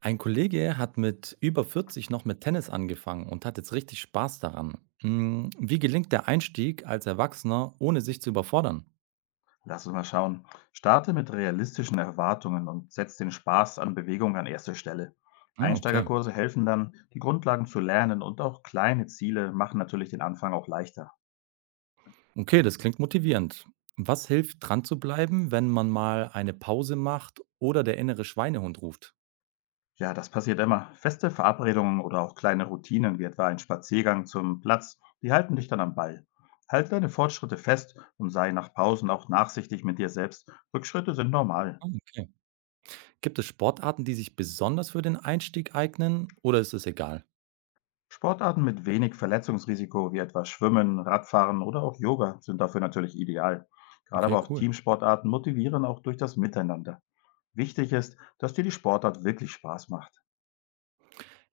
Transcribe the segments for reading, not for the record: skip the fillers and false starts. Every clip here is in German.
Ein Kollege hat mit über 40 noch mit Tennis angefangen und hat jetzt richtig Spaß daran. Wie gelingt der Einstieg als Erwachsener, ohne sich zu überfordern? Lass uns mal schauen. Starte mit realistischen Erwartungen und setz den Spaß an Bewegung an erste Stelle. Ah, okay. Einsteigerkurse helfen dann, die Grundlagen zu lernen und auch kleine Ziele machen natürlich den Anfang auch leichter. Okay, das klingt motivierend. Was hilft, dran zu bleiben, wenn man mal eine Pause macht oder der innere Schweinehund ruft? Ja, das passiert immer. Feste Verabredungen oder auch kleine Routinen, wie etwa ein Spaziergang zum Platz, die halten dich dann am Ball. Halte deine Fortschritte fest und sei nach Pausen auch nachsichtig mit dir selbst. Rückschritte sind normal. Ah, okay. Gibt es Sportarten, die sich besonders für den Einstieg eignen oder ist es egal? Sportarten mit wenig Verletzungsrisiko wie etwa Schwimmen, Radfahren oder auch Yoga sind dafür natürlich ideal. Gerade Okay, aber auch cool. Teamsportarten motivieren auch durch das Miteinander. Wichtig ist, dass dir die Sportart wirklich Spaß macht.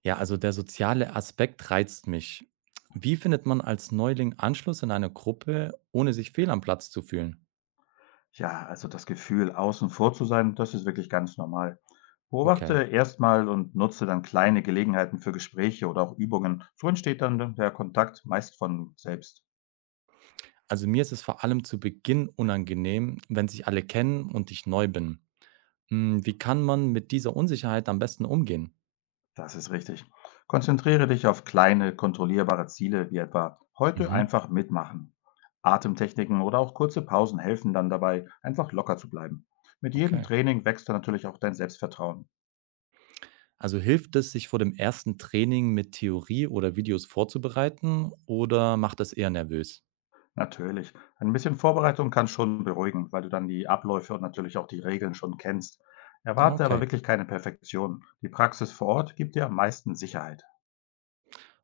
Ja, also der soziale Aspekt reizt mich. Wie findet man als Neuling Anschluss in einer Gruppe, ohne sich fehl am Platz zu fühlen? Ja, also das Gefühl, außen vor zu sein, das ist wirklich ganz normal. Okay. Beobachte erstmal und nutze dann kleine Gelegenheiten für Gespräche oder auch Übungen. So entsteht dann der Kontakt meist von selbst. Also mir ist es vor allem zu Beginn unangenehm, wenn sich alle kennen und ich neu bin. Wie kann man mit dieser Unsicherheit am besten umgehen? Das ist richtig. Konzentriere dich auf kleine, kontrollierbare Ziele, wie etwa heute Mhm. einfach mitmachen. Atemtechniken oder auch kurze Pausen helfen dann dabei, einfach locker zu bleiben. Mit jedem Okay. Training wächst dann natürlich auch dein Selbstvertrauen. Also hilft es, sich vor dem ersten Training mit Theorie oder Videos vorzubereiten oder macht das eher nervös? Natürlich, ein bisschen Vorbereitung kann schon beruhigen, weil du dann die Abläufe und natürlich auch die Regeln schon kennst. Ah, Erwarte aber okay. wirklich keine Perfektion. Die Praxis vor Ort gibt dir am meisten Sicherheit.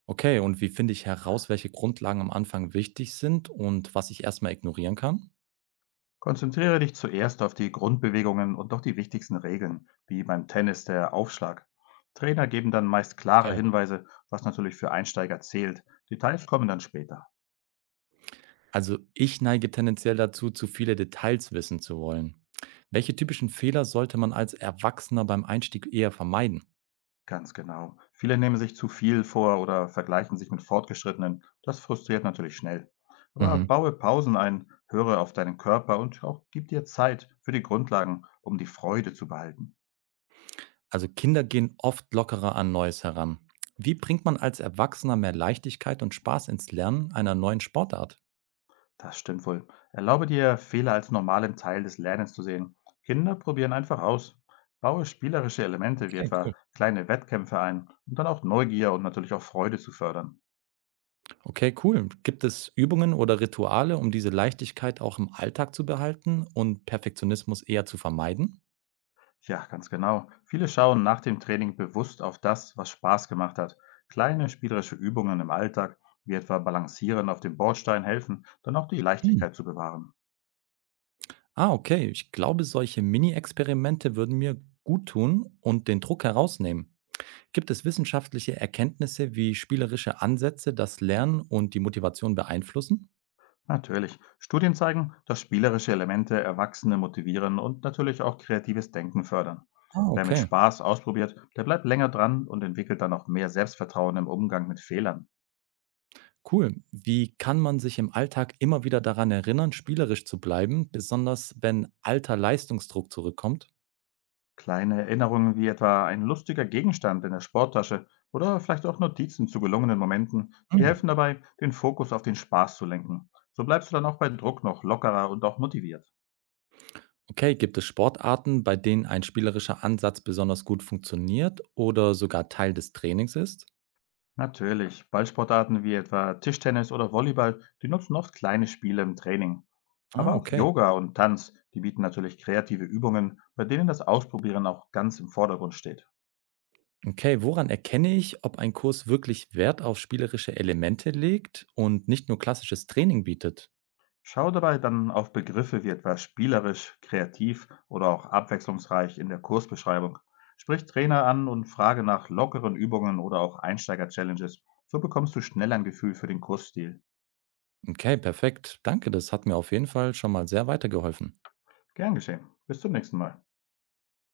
Okay, und wie finde ich heraus, welche Grundlagen am Anfang wichtig sind und was ich erstmal ignorieren kann? Konzentriere dich zuerst auf die Grundbewegungen und auch die wichtigsten Regeln, wie beim Tennis der Aufschlag. Trainer geben dann meist klare Okay. Hinweise, was natürlich für Einsteiger zählt. Details kommen dann später. Also ich neige tendenziell dazu, zu viele Details wissen zu wollen. Welche typischen Fehler sollte man als Erwachsener beim Einstieg eher vermeiden? Ganz genau. Viele nehmen sich zu viel vor oder vergleichen sich mit Fortgeschrittenen. Das frustriert natürlich schnell. Aber Mhm. baue Pausen ein, höre auf deinen Körper und auch gib dir Zeit für die Grundlagen, um die Freude zu behalten. Also Kinder gehen oft lockerer an Neues heran. Wie bringt man als Erwachsener mehr Leichtigkeit und Spaß ins Lernen einer neuen Sportart? Das stimmt wohl. Erlaube dir, Fehler als normalen Teil des Lernens zu sehen. Kinder probieren einfach aus. Baue spielerische Elemente wie Okay, cool. etwa kleine Wettkämpfe ein, um dann auch Neugier und natürlich auch Freude zu fördern. Okay, cool. Gibt es Übungen oder Rituale, um diese Leichtigkeit auch im Alltag zu behalten und Perfektionismus eher zu vermeiden? Ja, ganz genau. Viele schauen nach dem Training bewusst auf das, was Spaß gemacht hat. Kleine spielerische Übungen im Alltag, wie etwa Balancieren auf dem Bordstein, helfen, dann auch die Leichtigkeit zu bewahren. Ah, okay. Ich glaube, solche Mini-Experimente würden mir gut tun und den Druck herausnehmen. Gibt es wissenschaftliche Erkenntnisse, wie spielerische Ansätze das Lernen und die Motivation beeinflussen? Natürlich. Studien zeigen, dass spielerische Elemente Erwachsene motivieren und natürlich auch kreatives Denken fördern. Ah, Wer mit okay. Spaß ausprobiert, der bleibt länger dran und entwickelt dann auch mehr Selbstvertrauen im Umgang mit Fehlern. Cool. Wie kann man sich im Alltag immer wieder daran erinnern, spielerisch zu bleiben, besonders wenn alter Leistungsdruck zurückkommt? Kleine Erinnerungen wie etwa ein lustiger Gegenstand in der Sporttasche oder vielleicht auch Notizen zu gelungenen Momenten, die Hm. helfen dabei, den Fokus auf den Spaß zu lenken. So bleibst du dann auch bei Druck noch lockerer und auch motiviert. Okay, gibt es Sportarten, bei denen ein spielerischer Ansatz besonders gut funktioniert oder sogar Teil des Trainings ist? Natürlich, Ballsportarten wie etwa Tischtennis oder Volleyball, die nutzen oft kleine Spiele im Training. Ah, Aber auch okay. Yoga und Tanz, die bieten natürlich kreative Übungen, bei denen das Ausprobieren auch ganz im Vordergrund steht. Okay, woran erkenne ich, ob ein Kurs wirklich Wert auf spielerische Elemente legt und nicht nur klassisches Training bietet? Schau dabei dann auf Begriffe wie etwa spielerisch, kreativ oder auch abwechslungsreich in der Kursbeschreibung. Sprich Trainer an und frage nach lockeren Übungen oder auch Einsteiger-Challenges. So bekommst du schnell ein Gefühl für den Kursstil. Okay, perfekt. Danke, das hat mir auf jeden Fall schon mal sehr weitergeholfen. Gern geschehen. Bis zum nächsten Mal.